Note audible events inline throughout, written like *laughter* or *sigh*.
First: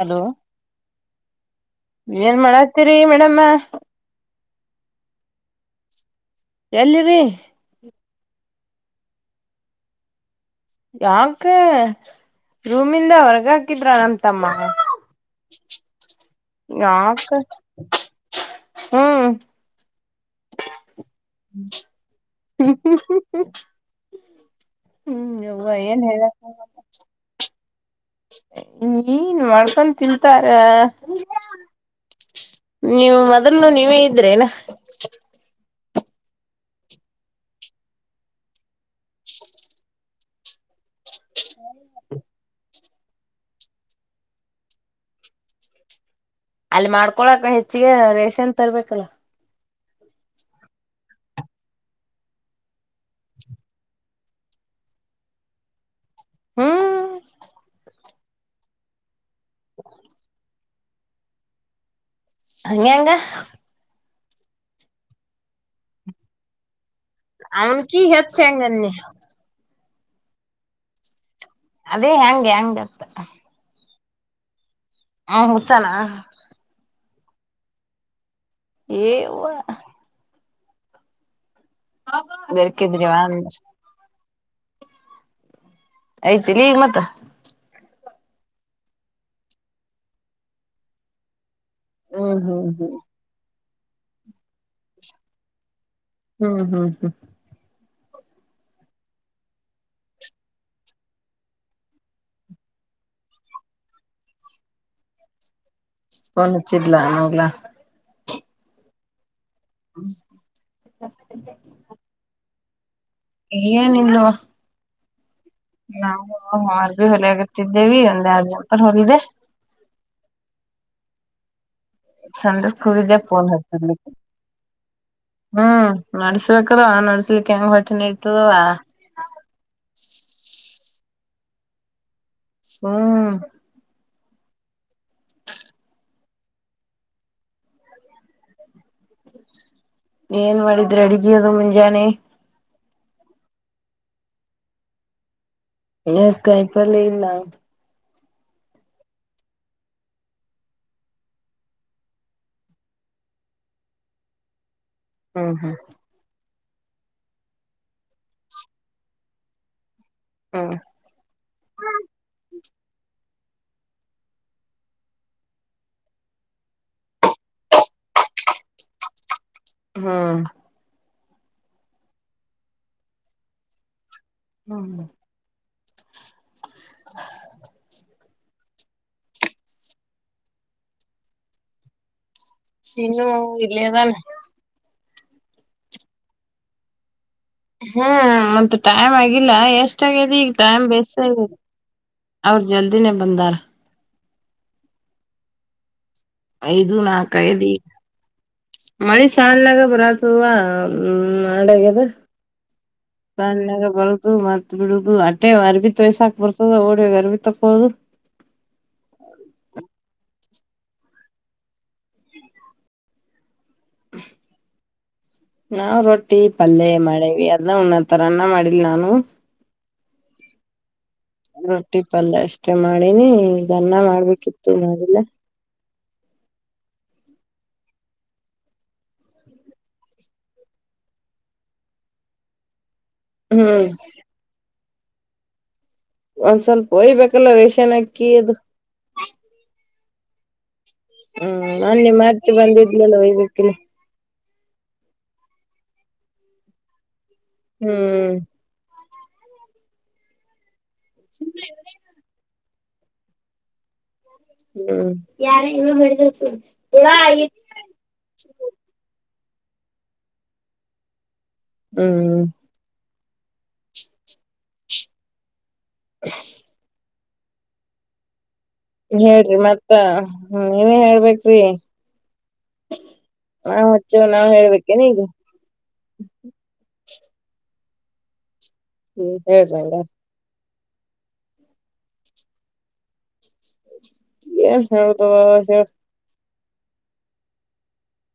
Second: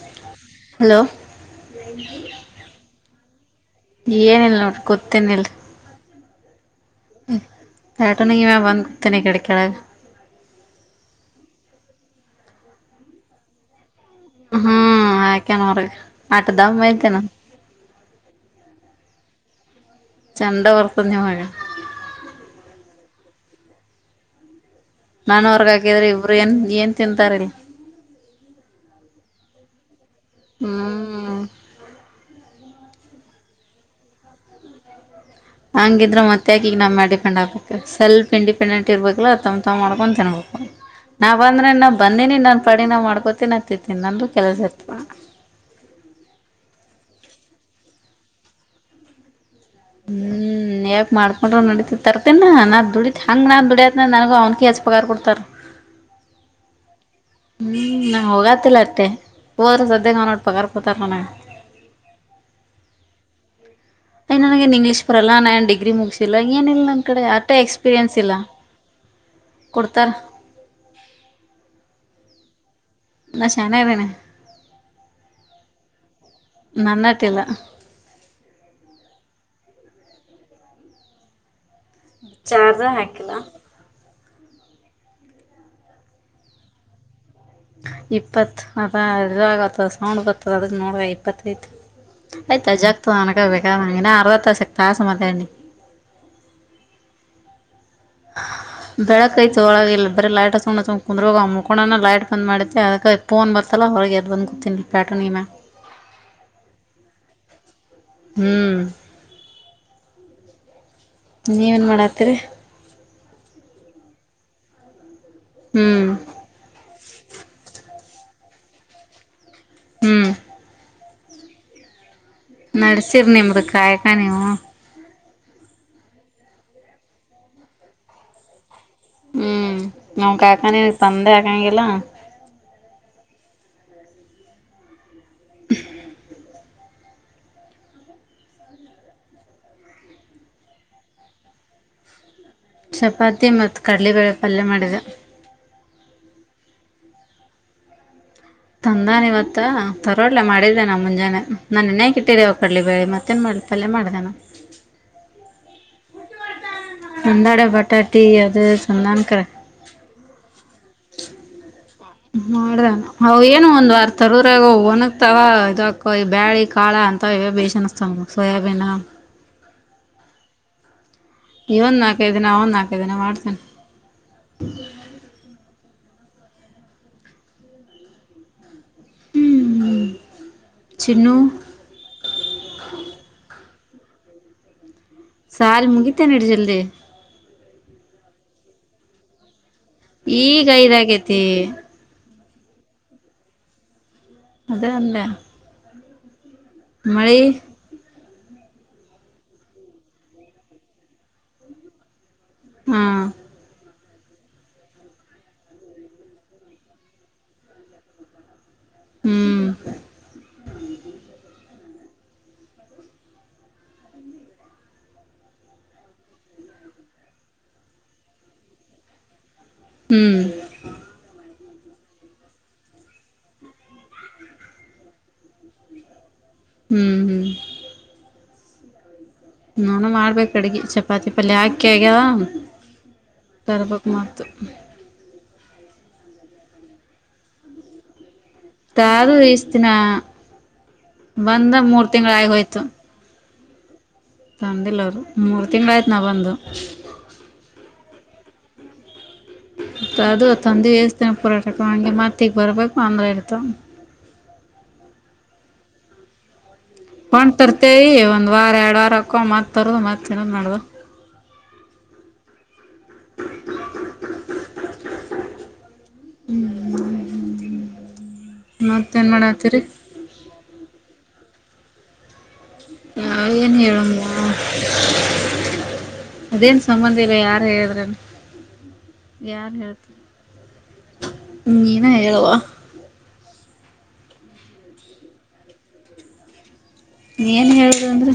Hello. Hello ಏನ್ ಮಾಡತೀರಿ ಮೇಡಮ್ಮ. ಏನಿಲ್ಲ ನೋಡ್ರಿ ಗೊತ್ತೇನಿಲ್ಲ ಎಲ್ಲಿದ್. ತಾತನೆಯ ಬಂದುತೀನಿ ಕೆಡೆ ಕೆಳಗೆ. ಯಾಕ ರೂಮಿಂದ ಹೊರ್ಗ ಹಾಕಿದ್ರ. ತಮ್ಮ ಹ್ಮ್ ಹಾಕ್ಯನ ಹೊರಗ ಆಟ ದಮ್ ಐತೆೇನ ಯಾಕ. ಹ್ಮ್. ಚೆಂಡೊವ್ರು ಪುಣ್ಯಾ ಮಾಡ್ಯಾರ. ಹ. *inaudible* ನಾನ್ ಹೊರಗ ಹಾಕಿದ್ರೆ ಇಬ್ರು ಏನ್ ಏನ್ ತಿಂತಾರಲ್. ನೀನ್ ಮಾಡ್ಕ ತಿಂತಾರ ಹ್ಮ್ ನೀವು ಮೊದ್ಲುನು ನೀವೇ ಇದ್ರೇನಾ ಹಂಗಿದ್ರೆ ಮೆ ಈಗ ನಮ್ಮೇ ಡಿಪೆಂಡ್ ಆಗ್ಬೇಕು ಸೆಲ್ಫ ಇಂಡಿಪೆಂಟ್ ಇರ್ಬೇಕು ಅ ತವು ಮಾಡ್ಕೊಂಡು ತಿನ್ಬೇಕು ನಾವ್ ಅಂದ್ರೆ ನಾ ಬಂದೀಿನಿ ನನ್ ಪ ನ ನಾ್ ಮಾಡ್ಕೊತೀನ ಹತ್ತತೀನಿ ನಂದು ಕೆಲಸ ಇತವ ಅಲ್ಲಿ ಮಾಡ್ಕೊಳಕ ಹೆಚ್ಚಿಗೆ ರೇಷನ್ ತರ್ಬೇಕಲ್ಲ ಹ್ಮ್ ಹ್ಮ ಯಾಕ ಮಾಡಕೊಂಡ್ ನಡಿತತಿ ತರ್ತೀನ ನಾ ದುಡಿತತ್ ಹಂಗ ನನ್ ದುಡಿಯತ್ನ ನನಗ ಅವ್ನಿಗೆ ಹೆಚ್ಚುಪಗಾರ್ ಕೊಡ್ತಾರ *unintelligible* ಹ್ಮ್ ಹ್ಮ್ ನಾ ಹೋಗತಿಲ್ಲ ಅತ್ತೆ ಹೋದ್ರೆ ಸದ್ಯ ಅವ ನೋಡ್ ಪಗಾರ್ ಪತಾರ ನನ ಹಂಗೆಂಗ ಯ್ ನನಗೆನ್ ಇಂಗ್ಲೀಷ್ ಪರಲ್ಲ ನಾನ್ ಡಿಗ್ರಿ ಮುಗಸಿಲ್ಲ ಏನಿಲ್ಲ ಕಡೆ ಆಷ್ಟೇ ಅವನ್ಕಿ ಎಕ್ಸ್ಪೀರಿಯನ್ಸ್ ಇಲ್ಲ ಹೆಚ್ಚ ಹೆಂಗನ್ನಿ ಕೊಡ್ತಾರ ಅದೇ ಹೆಂಗೆ ಹಂಗ ನ ಶಾನ ಇದ್ದೇನೆ ಹ್ಮ ಹಸಲ ನನ್ನ ತಿಲ್ಲ ವ ಬೆರ್ಕಿದ್ರಿವಾ ಐ್ತಿ ಈಗ ಮತ್ತ ಇಪ್ಪತ್ ಅದ ಇದಾಗತದ ಸೌಂಡ್ ಬತ್ತದ ಅದಕ್ ನೋಡುವ ಇಪ್ಪತ್ತು ಹ್ಮ್ ಆಯತ ಹ್ಮ್ ಆಯ್ತ ಹ್ಮ್ ಜಾಗತ ಅನಕ ಬೇಕನ ಅರ್ವ ತಾಸಕ್ಕೆ ತಾಸ ಮತ ಅಿ ಹ್ಮ್ ಹ್ಮ್ ಹ್ಮ್ ಹ ಬೆಳಕ್ ಐತ ಒಳ ಇ ಬರ ಲೈಟ್ ಸುಣ್ಣ ಕುಂದ್ರ ಮುಕೋಣನ ಲೈಟ್ ಬಂದ್ ಮಾಡಿತೆ ಅದ ಫೋನ್ ಬರ್ತ ಅಲ್ಲ ಹೊರಗೆ ಅದುು ಬಂದು್ಕೂತೀನಿ ಪ್ಯಾಟರ್ನ್ ನಿಮ ನ್ಚಡ್ಲ ನವುಲ್ಲ ಹ್ಮ್ ಹ್ಮ್ ನೀವೇನ್ ಮಾಡತ್ರಿ ಏನಿನ್ನುವ ಹ್ಮ್ ನಾವು ಅವರ್ ಭ ಹೊಲ ಆಗತ್ತಿದ್ದೇವಿ ಒಂದ್ ಆರ್ ಜನಪರ ಹೊಲಿದೆ ಹ್ಮ್ ಸಂಡೆ ನಡ್ಸಿರ್ ಸ್ಕೂಲ್್ದಫೋನ್ ನಿಮ್ದು ಹತ ಕಾಯಕ ನೀವು ಹ್ಮ್ ನಡ್ಸ್ಬೇಕದ ನಡ್ಸ್ಲಿ ಹೆಂಗ್ ಹೊಟ್ಟನ ಇರ್ತದವ ಹ್ಮ್ ನಮ ಕಾಕಾನ ತಂದೆ ಆಾಕಂಗಿಲ್ಲ ಹ್ಮ ಹ ಏನ್ ಮಾಡಿದ್ರೆ ಅಡಗಿ ಅದು ಮುಂಜಾನೆ ಚಪಾತಿ ಮತ್ತು ಕಡಲೆಬೇಳೆ ಪಲ್ಯ ಮಾಡಿದೆ ಹ ಕಾಯಪಲ್ಲ ಇಲ್ಲ ತಂದಾನ ಇವತ್ತ ತರೋಡ್ಲ ಮಾಡಿದ್ದೇ ನ ಮುಂಜಾನೆ ನಾನ ಇನ್ನೆಕ್ ಇಟ್ಟಿರ ಅವ ಕಡ್ಲಿ ಬೇಳಿ ಮತ್ತೇನ್ ಮಾಡ ಸ್ವಲ್ಪಲ್ಲೇ ಮಾಡ್ದಣ ಹ್ಮ್ ಹ್ಮ್ ಒಂದಾಡ ಬಟಾಟೀ ಅದು ಸಂದಕರ ಹ್ಮ್ ಮಾಡ್ದಾನ ಅ ಏನು ಒಂದ್ ವಾರ ತರ್ರಾಗ ಒಣಗ್ತಾವ ಇದಕ್ಕ ಬ್ಯಾಳಿ ಕಾಳ ಅಂತ ಬೇಿಸಿ ಅನಿಸತಂಗ ಸೋಯಬೀನ ಹಾ ಈ ಒಂದ್ ನಾಲ್ಕೈದು ದಿನ ಒಂದ್ ನಾಲ್ಕೈ ದಿನ ಮಾಡ್ತೇನೆ ಹ್ಮ *inaudible* ಹ ಹ್ಮ್ ಚಿನು ಚಿನು ಎಲೆ ಎಧಳೆ ಸಲ್ ಮುಗಿತ ನಡಿ ಜಲ್ದಿ ಹ್ಮ್ ಮತ್ತ ಟೈಮ್ ಆಗಿಲ್ಲ ಎಷ್ಟ ಆಗಿದೆ ಈಗ ಟೈಮ್ ಬಸ್ ಆಗಿದೆ ಅವ ಜಲ್ದಿ ನಿ ಬಂದಾರ ಅದನ್ನೆ ಐದು ನಾಲ್ಕುಯದಿ ಮಳಿ ಶಾಲಾಗ ಬ್ರಾತುವ ಹ್ ನಡಾಗದ ಹಾ ಸ ಬ *inaudible* ಮತ್ ಬಿಡುದು ಅಟ್ಟೆ ಅರಬಿ ತ ವಯಸಾಕ್ ಬರ್ತದ ಓಡ್ಯಾಗ ಅರ್ಬಿ ತಕಳುದು ಹ್ಮ್ ಹ ನಾವ್ ರೊಟ್ಟಿ ಪಲ್ೆ ಮಾಡೇವಿ ಅದನ್ನ ಉಣ್ಣತರ ಅನ್ನ ಮಾಡಿಲ್ ನಾನು ಹ್ಮ್ ರೊಟ್ಟಿ ಪಲ್ಯ ಅಷ್ಟೇ ಮಾಡಿನಿ ಅಣ್ಣಾ ಮಾಡ್ಬೇಕಿತ್ತು ನಾವೆಲ್ಲ ಹ ಹ್ಮ್ ಹ್ಮ್ ನಾನು ಮಾಡ್ಬೇಕು ಅಡ್ಗಿ ಚಪಾತಿ ಪಲ್ಲಿಯ ಹಾಕಿ ಆಗ ಹ್ಮ್ ತರಬೇಕಾಗ ಮಾತ ಒಂದ್ ಸ್ವಲ್ಪ ಹೊಯ್ಬೇಕಲ್ಲ ವೇಷನ್ಕ್ಕಿ ಅ ತಾದು ಇಸ್ತಿನ ಹ್ಮ್ ಬಂದ ಮೂರ್ ನನ್ನೆ ತಿಂಗಳ ಆಗಿ ಮತ್ತೆ ಹೋಯ್ತು ಬಂದಿದ್ಲಿಲ್ಲ ವೋಗ್ಬೇಕಕ್ಕೆಲ್ಲಿ ತಂದಿಲ್ಲ ಅವರು ಮೂರ್ ತಿಂಗಗಳು ಆಯ್ತು ನಾವ ಬಂದು ಹ್ಮ್ ಮ ಅದು ತಂದು ವೇಸ್ತೀನ ಪೋರಾಟಕ್ಕೆ ಹಗೆ ಮತ್ತಿಗೆ ಬರ್ಬೇಕು ಅಂದ್ರ ಇರ್ತ ಹ್ಮ ಯಾರ ಇವ ಮಾಡಿದ ಹೊೊಂಡ್ ತರ್ತೆೇವಿ ಒಂದ್ ವಾರ ಎರಡ್ ವಾರ ಹಾಕೊ ಮತ್ ತರ್ದ ಮತ್ ತಿನ್ನದ್ ಮಾಡ್ದ ಹ್ಮ್ *unintelligible* *inaudible* ಹ *inaudible* ಹ *inaudible* ಹೇಳ್ರಿ ಮತ್ತ ಹ್ಮ ನೀನೇ ಹೇಳ್ಬೇಕ್ರಿ ಯಾವ ಏನ್ ನಾವ್ ಹೇಳಮ್ಮ ಹಚ್ಚೇವ್ ನಾವ್ ಹೇಳ್ಬೇಕೇನ ಈಗ ಅದೇನ್ ಸಂಬಂಧ ಇಲ್ಲ ಯಾರು ಹೇಳಿದ್ರನು ಹ್ಮ್ ಸೇಲ್ಲ ಹ್ಮ ಏನ ಹೇಳಳ್ವಾ ಏನ್ ಹದ ಹೇಳ ಏನ್ ಹೇಳ್ದ ಅಂದ್ರೆ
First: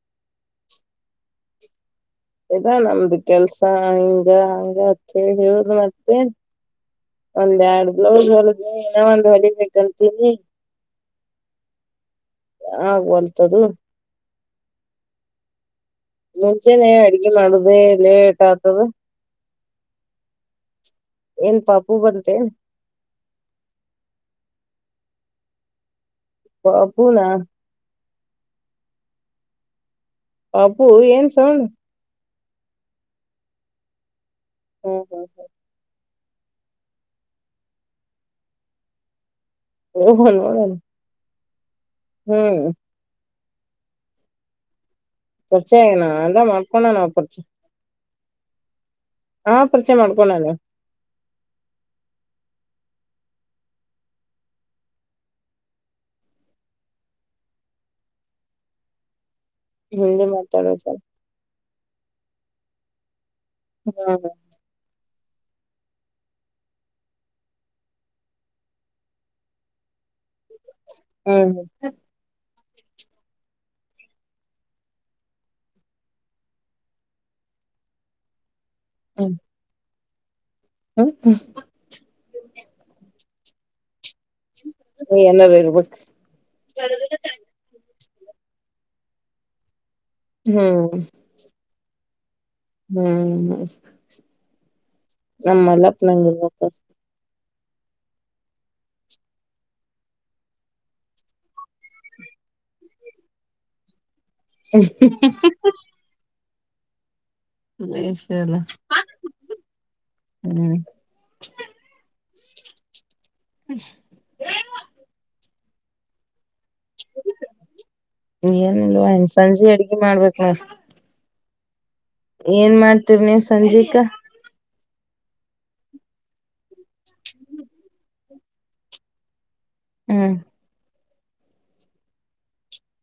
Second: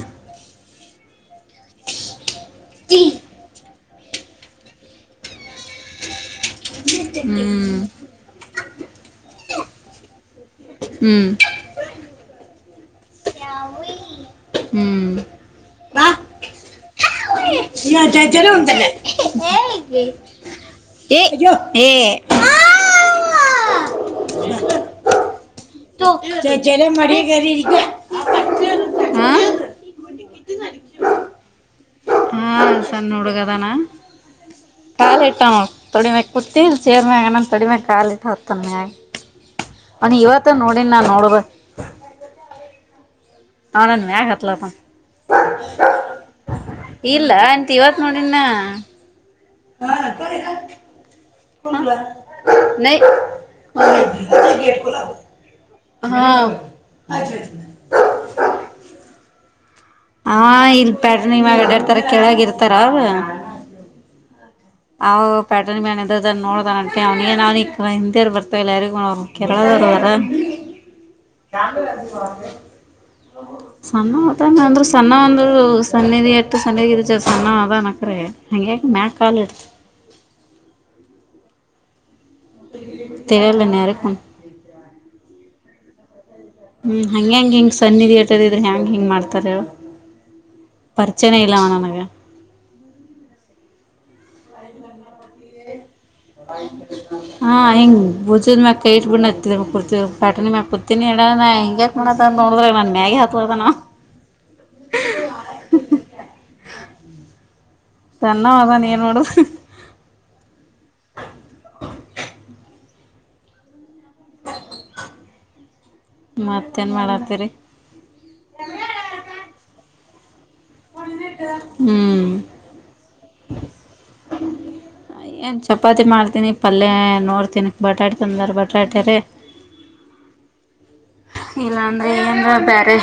ಇದದಾ ನಮ್ದು ಕೆಲ್ಸ ಹಿಂಗ ಹಂಗ ಅ ಹೇಳ ಒಂದ್ ಹ್ಮ್ ಎರಡ್ ಬ್ಲೌಸ್ ಹೊ ಒಂದ ಹೊಲಿ ಕರಿತೀರಿ ಹ್ಮ್ ಹ ಒಲ್ ಹ್ಮ್ ಬಾ ಮುಚ ಅಡಿಗೆ ಮಾಡಿದೆಲ್ಲೇ ಲೆಟಾ ಅಗ್ಥದೇ ಏನ್ ಹ ಪಾಪು ಬಂತೆ ಹ ಹ ತ ಜಲ್ಲ ಮಿ ಪಾಪುನಾ ಕರಿರಿ ಅಪ್ಪು ಏನ್ ಸಣ ಹಾ ಸಣ್ಣ ಹುಡುಗದಾನ ಹ್ಮ್ ಕಾಲ ಹ್ಮ್ ಇಟ್ಟ ನ ತೊಡಿ ನ ಕುತ್ತೀಲ್ಲಿ ಸೇರ್ಮಂಗನ ತಡಿಮೆ ಕಾಲಿಟ್ಟ ಹತ್ತನ ಅವನ ಹೋಗ ಇವತ್ತ ನೋಡಣ ನೋಡನ್ ನಾ ನೋಡಬ ಹ್ಮ್ ಹನಾನ ಮ್ಯಾ ಹತ್ತಲಪ್ಪ ಚರ್ಚೆ ನ ಅಂದ ಇಲ್ಲ ಎಂತ ಇವತ್ ನೋಡಿನ ಹಾ ಪರಿಚಯ ಮಾಡ್ಕೊಣದು *inaudible* ಹಾ *inaudible* ಹಿಂದಿ ಹ ಇಲ್ ಮಾತಾಡೋದಲ್ಲ ಪ್ಯಾಡ್ರ ನಿವ ಎಡೆಡ್ ತರ ಕೇಳಗ ಇರ್ತಾರ ಹ್ಮ್ ಅವ ಪ್ಯಾಟರ್ನ್ ಮನ್ ಇದದ ನೋಡ ಅಂಪಿ ಅವ್ನಿಗೆಏ ಅವ್ನ ಹಿಂದಿಯರ್ ಬರ್ತಾವ ಇಲ್ಲ ಯಾರ ಅವಳ ಹ್ಮ್ ಹ *inaudible* ಸಣ್ಣ ಮತಾನ ಅಂದ್ರರು ಸಣ್ಣ ಒಂದರು ಸಣೆದ ಎಟ್ಟ ಸ್ಣದ ಇರುತ್ತ ಸಣ್ಣ ಅದನಕ್ರೆ ಹಾಗಂಗೆ ಮ್ಯಾಲೆ ಕಾಲಲು ಇಡ್ತ ಹ ತರಲ ನೆರಕ್ಕ ಹ್ಮ್ ಏನಾರ ಇರ್ಬೇಕ್ ಹ್ಮ್ ಹಂಗ್ಯಾಂಗ ಹಿಂಗ್ ಸಣ್ಣಿ ಿಯೇಟರ್ ಇದ್ರೆ ಹೆ್ಯಾಂಗ್ ಹಿಂಗ್ ಮಾಡ್ತಾರೆ ಹ್ಮ್ ಪ್ರಚನೆ ಇಲ್ಲಾಮ ನನಗೆ ಹ್ಮ್ ನಮ್ಮಲ್ಲಪ್ಪ ನಂಗ ಹಾ ಹಿಂಗ ಬಜ್ ಮ್ಯ ಕೈ ಇಟ್ ಬ ಕುರ್ತಿ ಪ್ಯಾಟನ್ ಮ ಕುತೀಿನಿಡ ಹಂಗ ನೋಡ್ರ ನನ್ ಮ್ಯಾಗಿ ಹಾತ ಅದಾನ ಎ ಸನ್ನವದಾನ ಏನ್ ನೋಡುದು ಹ್ಮ ಮತ್ತ ಏನಲ್ವಾ ಹೆನ್ಸಜೆ ಅಡ್ಗೆಿ ಮಾಡ್ಬೇಕಕ್ ಮ ಒಣ ಇಟ್ಟದ ಏನ್ ಮಾಡ್ತಿವ ನೀವ್ ಸಂಜಿಕಾ ಏನು ಚಪಾತಿ ಮಾಡ್ತೀನಿ ಪಲ್ಯ ನೋಡ್ತೀನಿ ಬಟಾಟೆ ತಂದರೆ ಬಟಾಟೆ ರ ಹ್ಮ್ ಇಲ್ಲ ಅಂದ್ರೆ ಏನ್ ಬೇರೆ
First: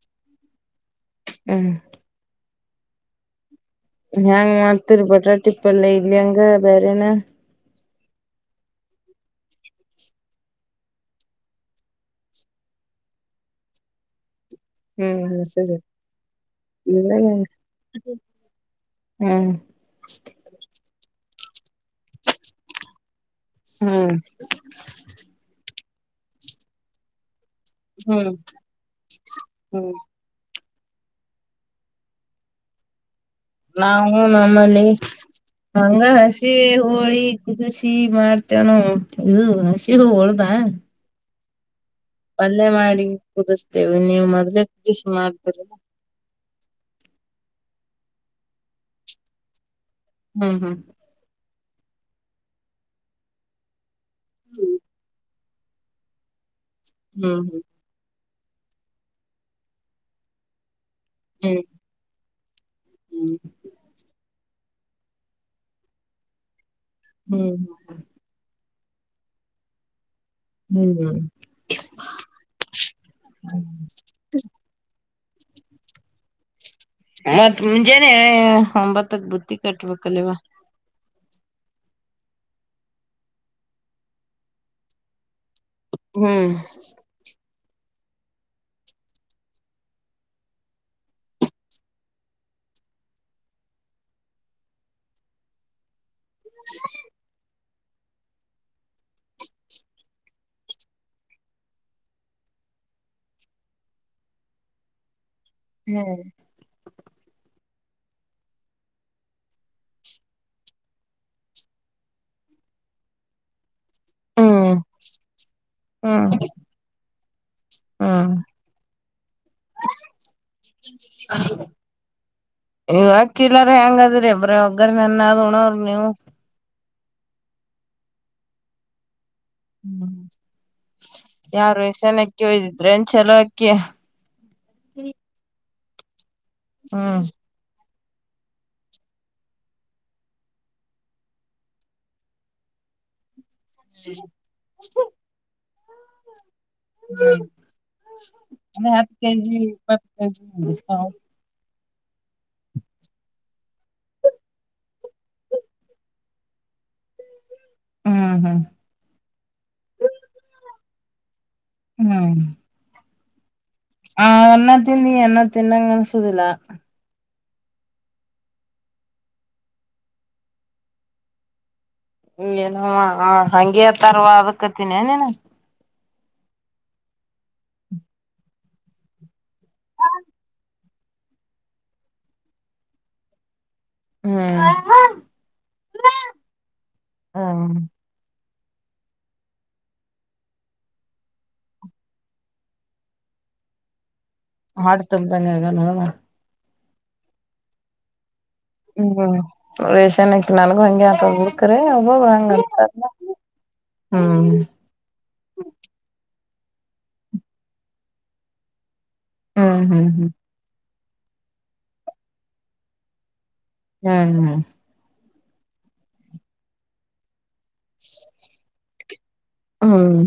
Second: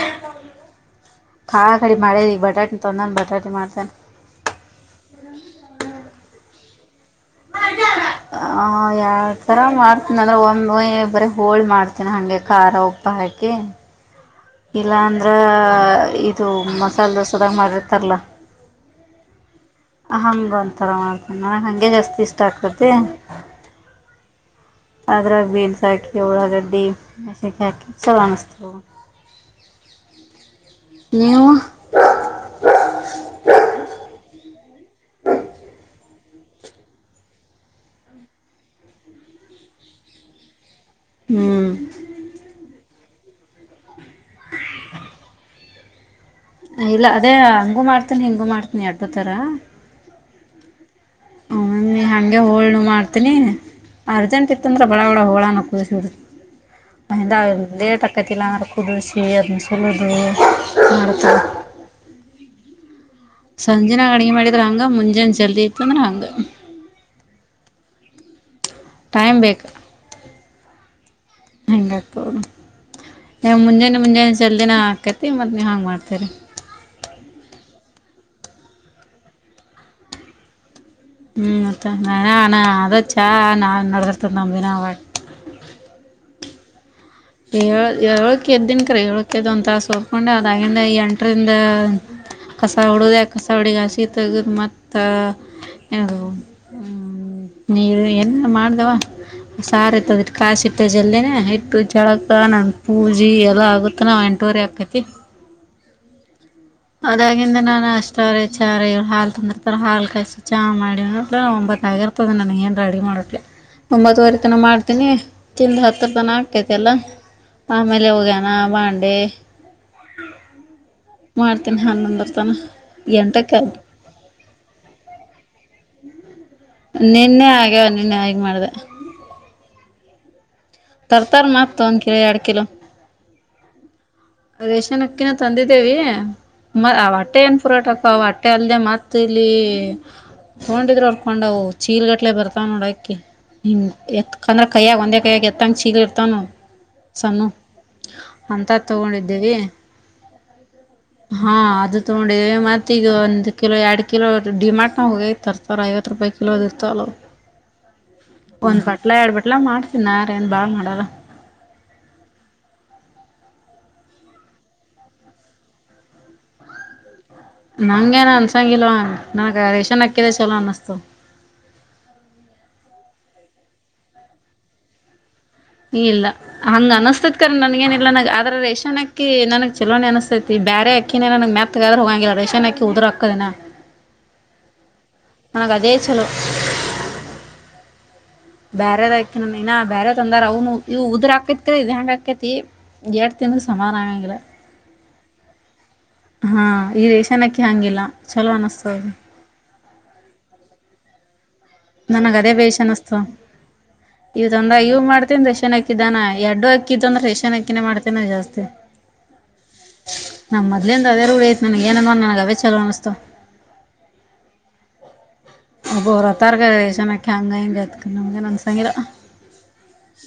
ಕಾಳ ಹ್ಮ್ ಕಡಿ ಮಾಡೇ ಬಟಾಟ ತ ನಂದು ಬಟಾಟಿ ಮಾಡ್ತವಿ ಹೆ್ಯಾಂಗ್ ಮಾಡ್ತಿರ್ ಬಟಾ ಟಿಪ್ಪಲ್ಲ ಇಲ್ಲಿ ಹಂಗ ಬೇರೆೇನ *inaudible* ಯಾವ ಥರ ಮಾಡ್ತೀನಿ ಅಂದ್ರೆ ಒಂದು ಬರೀ ಹೋಳಿ ಮಾಡ್ತೀನಿ ಹಾಗೆ ಖಾರ ಉಪ್ಪ ಹಾಕಿ ಹ ಇಲ್ಲ ಹ್ಮ್ ಅಂದ್ರೆ ಮೆಸೇಜ್ ಇದು ಮಸಾಲೆ ಹ್ಮ್ ದೋಸೆದಾಗ ಮಾಡಿರ್ತಾರಲ್ಲ ಹ್ಮ್ ಹಂಗ ಒಥರ ಮಾಡ್ತನೆ ನನಗೆ ಹಗೆ ಜಾಸ್ತಿ ಇಷ್ಟ ಆಗ್ತತಿ ಹ್ಮ್ ಅದ್ರಾಗ ಬೀಲ್ಸ್ ಹಾಕಿ ಒಳಗಡ್ಡಿ ಗಕ ಚಲ ಮಷ್ಟತ ಹ್ಮ್ ನೀ ನಾವು ನಮ್ಮಲ್ಲಿ ಹಂಗ ಹಸಿ ಹೋಳಿ ಕುದಸಿ ಮಾಡ್ತೇವ ನ ಇ ಹಸಿ ಹೊೋಡ್ದ ಹ್ಮ್ ಪಲ್ಲೆ ಮಾಡಿ ಕುದಿಸ್ತೇವಿ ನೀವು್ ಮೊದ್ಲೆೇ ಕುದಷಿ ಮಾಡ್ತ್ರ ಇಲ್ಲ ಅದೇ ಹಂಗೂ ಮಾಡ್ತನಿ ಹಿಂಗೂ ಮಾಡ್ತನಿ ಅಡ್ಡು ತರ ಹ್ಮ್ ಹ್ಮ್ ಹ್ಮೂ ಹಂಗೆ ಹೋಳ್ನು ಮಾಡ್ತೀನಿ ಅರ್ಜೆಂಟ್ ಹ್ಮ್ ಇತ್ತಂದ್ರ ಬಳ ಹೋಳ ಏಸ್ ವಡಿ ಮಹಿಂದ ಹ್ಮ್ ಲೆಟ್ ಕತಿಲ್ಲಂಗರ ಕುುದುಸಿ ಅದನ್ನ ಸಲುದು ನತ ಹ್ಮ್ ಹ್ಮ್ ಸಂಜೆ ನಾ ಅಡುಗೆ ಮಾಡಿದ್ರ ಹಂಗ ಮುಂಜೆ ಜಲ್ದಿ ಇತ್ತು ಅಂದ್ರ ಹಂಗ. ಬೇಮನ್ *unintelligible* ಟೈಮ್ ಬೇಕು ಹ್ಮ್ ಹೆಂಗಾತು ಮುಂಜಾನೆ ಮುಂಜಾನೆ ಜಲ್ದಿನ ಹಾಕ ತಿಂಗ್ ಮದುವೆ ಹಂಗ್ ಮಾಡ್ತಾರೆ. ಅಣ ಮುಂಜಾನೆ ಒಂಬತ್ತಕ್ ಬುತ್ತಿ ಕಟ್ಬೇಕಲ್ಲವಾ, ಹ್ಮ್ ಮತ್ತೆ ನನನ ಅದು ಚ ನಾ ನಡೆಸ್ತಿದ್ದಂಗೆ ನಾವು. ಹ್ಮ್ ಏಳ್ ಏಳಕ್ಕೆ ಎದ್ದಿನ್ಕ್ರೀ ಏಳಕ್ಕೆದು ಒಂದು ತಾಸು ಉಣ್ಣಾಗ ನಾನು ಎಂಟರಿಂದ. ಕಸ ಹೊಡೆಯ ಕಸ ಹೊಡೆಯ ಹಸಿ ತೆಗೆದ್ ಮತ್ತೆ ಏನ್ರೀ. ನೀರು ಎಲ್ಲ ಮಾಡ್ದವ ಸಾರು ತೆಗೆದು ಕಾಸಿ ಫ್ರಿಡ್ಜ್ ನಲ್ಲೆ ಹಿಟ್ಟುು. ಕೆಳಕ ನನ್ ಪೂಜೆ ಎಲ್ಲ ಆಗಬೇಕೇನಾ ಎಂಟೂವರಿ ಎಂಟೂವರೆ ಆಗ್ತೈತಿ. ಹ್ಮ್ ಅದಾಗಿಂದ ನಾನ್ ಅಷ್ಟವ್ರೆ ಚಾರೆ ಹಾಲು ತಂದಿರುತ್ತಾರೆ ಹಾಲ್ ಕಾಯಿಸಿ ಚಾ ಮಾಡಿ ಆಗಿರ್ತದೆ ನನಗೆ ಏನು ರೆಡಿ ಮಾಡೋಕ್ಕೆ. ಒಂಬತ್ತುವರೆ ತನ ಹ್ಮ್ ಮಾಡ್ತೀನಿ ಚಿಂದ್ ಹತ್ತುತನ ಆಕೈತೆ ಎಲ್ಲ. ಹ್ಮ ಆಮೇಲೆ ಒಗ್ಯಾನ ಬಾಂಡೆ ಮಾಡ್ತೀನಿ ಹನ್ನೊಂದರ ತನಕ ಎಂಟಕ್ಕೆ ಇವಕಿಲ್ಲಾರ ಹೆಂಗದ್ರಿ ಬ್ರೋ ಒಗ್ಗರು ಮುನ್ನ ಋಣವು ನೀವು. ನಿನ್ನೆ ಆಗ್ಯಾವ ನಿನ್ನಾಗಿ ಮಾಡ್ದೆ. ಹ್ಮ್ ಯಾ ಮತ್ತು ಒಂದು ಕಿಲೋ ರೇಷನ್ ಎರಡು ಅಕ್ಕಿ ಕಿಲೋ ಒಳಗಿದ್ರಾ ಚಲೋಕಿ. ರೇಷನ್ ಅಕ್ಕಿನೂ ತಂದಿದ್ದೀವಿ ಹ್ಮ್ ಹೊಟ್ಟೆ ಏನ್ ಪುರಾಟ. ಪ ಹೊಟ್ಟೆ ಅಲ್ದೆ ಮತ್ ಇಲ್ಲಿ. ತಗೊಂಡಿದ್ರು ಅರ್ಕೊಂಡವು ಚೀಲ್ಗಟ್ಲೆ ಬರ್ತಾವ ನೋಡು ಅಕ್ಕಿ. ಹಿಂಗ್ ಎತ್ಕಂದ್ರ ಕೈಯ್ಯಾಗ ಒಂದೇ ಕೈಯ್ಯಾಗ ಎತ್ತಂಗ್ ಚೀಲ್ ಇರ್ತಾವು ಸಣ್ಣವು. ಅಂತ ಅ ಹತ್ತು ತಗೊಂಡಿದ್ದೀವಿ ಕೆಜಿ ಇಪ್ಪತ್ತು ಕೆಜಿ ಹಾ ಅದು, ತಗೊಂಡಿದ್ದೀವಿ ಮತ್ತಿ ಈಗ ಒಂದು ಕಿಲೋ ಎರಡು ಕಿಲೋ ಡಿಮಾಟ್ನ ಹೋಗಿ ತರ್ತಾರೆ ಐವತ್ತು ರೂಪಾಯಿ ಕಿಲೋದು ಇರ್ತವಲ್ಲ. *inaudible* ಹ್ಮ್ ಒಂದ್ ಬಟ್ಲಾ ಎರಡ್ ಬಟ್ಲಾ ಮಾಡ್ತಿನಾರೇಏನ್ ಬಾಳ್ ಮಾಡರ. ಹ್ಮ್ ಹ ಅನ್ನ ತಿನ್ನು ಅನ್ನ ತಿನ್ನಂಗ್ ಅನ್ಸೊದಿಲ್ಲ. ನಂಗೆನ ಅನ್ಸಂಗಿಲ್ಲ ನನಗೆ ರೇಷನ್ ಅಕ್ಕಿನೆ ಚಲೋ ಅನಿಸುತ್ತದೆ. ಏನು ಹ ಹಂಗೆ ಹೇಳ್ತಾರಲ್ಲ ಅದಕ್ಕೂ ಹತ್ತೀನೆನು, ಇಲ್ಲ ಹಂಗ್ ಅನಿಸ್ತತ್ ನನ್ಗೇನಿಲ್ಲ ಆದ್ರೆ ರೇಷನ್ಅಕ್ಕಿ ನನ್ ಚಲೋನು ಅನಸ್ತೈತಿ ಬ್ಯಾರೆ ಅಕ್ಕಿನೇ ನನಗೆ ಮತ್ ಹೋಗಂಗಿಲ್ಲ ರೇಷನ್ ಅಕ್ಕಿ ಉದುರಾಗ್ತಾವು ನೋಡು. ಹ್ಮ್ ಅವ್ವ ನಿನಗೆ ಅದೇ ಚಲೋ. ಹ್ಮ್ ಬೇರೆದಾಕಿ ಇನಾ ಬೇರೆ ಬಂದಾರ ಅವನು ಇವು ಉದ್ರ ಆಗ್ತೈತಿ ಹೆಂಗ್ ಆಗ್ತೈತಿ ಜಾಸ್ತಿ. ಹೆಣ್ಣು ಸಮನಾಗಂಗಿಲ್ಲ. ಹಾಡು ತುಂಬಾನೇ ಹಾ ಈ ರೇಷನ್ ಅಕ್ಕಿ ಹಂಗಿಲ್ಲ ಚಲೋ ಅನಿಸ್ತಾ ಇದೆ. ಹ್ಮ್ ರೇಷನ್ ಅಕ್ಕಿ ಒಳಗೆಲ್ಲ ತೊಗರಿ. ನನ್ಗ ಅದೇ ಬೇಶು ಅನಿಸ್ತು ಹ್ಮ್ ಇದರಿಂದ ಏನು ಮಾಡ್ತಿನ್ನಿ ರೇಷನ್ ಅಕ್ಕಿ ಬ್ಯಾನ್ ಎಡ್ಡೆ ಹಾಕ್ಕಿದ್ದನ್ನ ರೇಷನ್ ಅಕ್ಕಿನೇ ಮಾಡುಬೇಕನೆ ಜಾಸ್ತಿ ಹ್ಮ್ ಹ್ಮ್ ಹ್ಮ್ ಏನು ರವೆ ರವೆ ಐತೆ ನಿನಗೆ ಏನಾನ ರವೆ ಚಲೋ ಅನಿಸುತ್ತ್ ನಾನೂ ಒಬ್ಬರತಾರ್ಗ ಜನಕ್ಕೆ ಹಂಗ ಹಂಗಗೆತ್ ನ ನನ್ಸಂಗರ ಹ್ಮ್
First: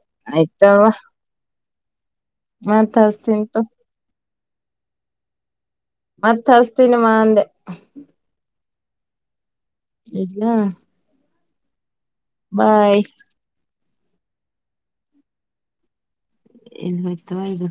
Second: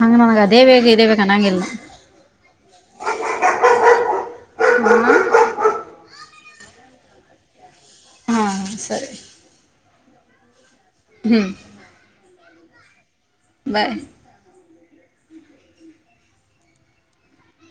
ಹಂಗ ನನಗೆ ಅದೇ ಬೇಗ ಇದೆೇ ಬೇಕನ್ನಂಗಲ್ಲ ಹಾ ತಸ್ತೀ ಉಂತು ಹ್ಮ ಮತ್ ಹಸ್ತೀಿನಿ ಮಾ ಅಂದೆ ಹಾ ಸರಿ ಇಲ್ಲಾ ಹ್ಮ್ ಬಾಯ್ ಬಾಯ್ ಇಲ್ಲಿ ವರ್ತವ ಇದು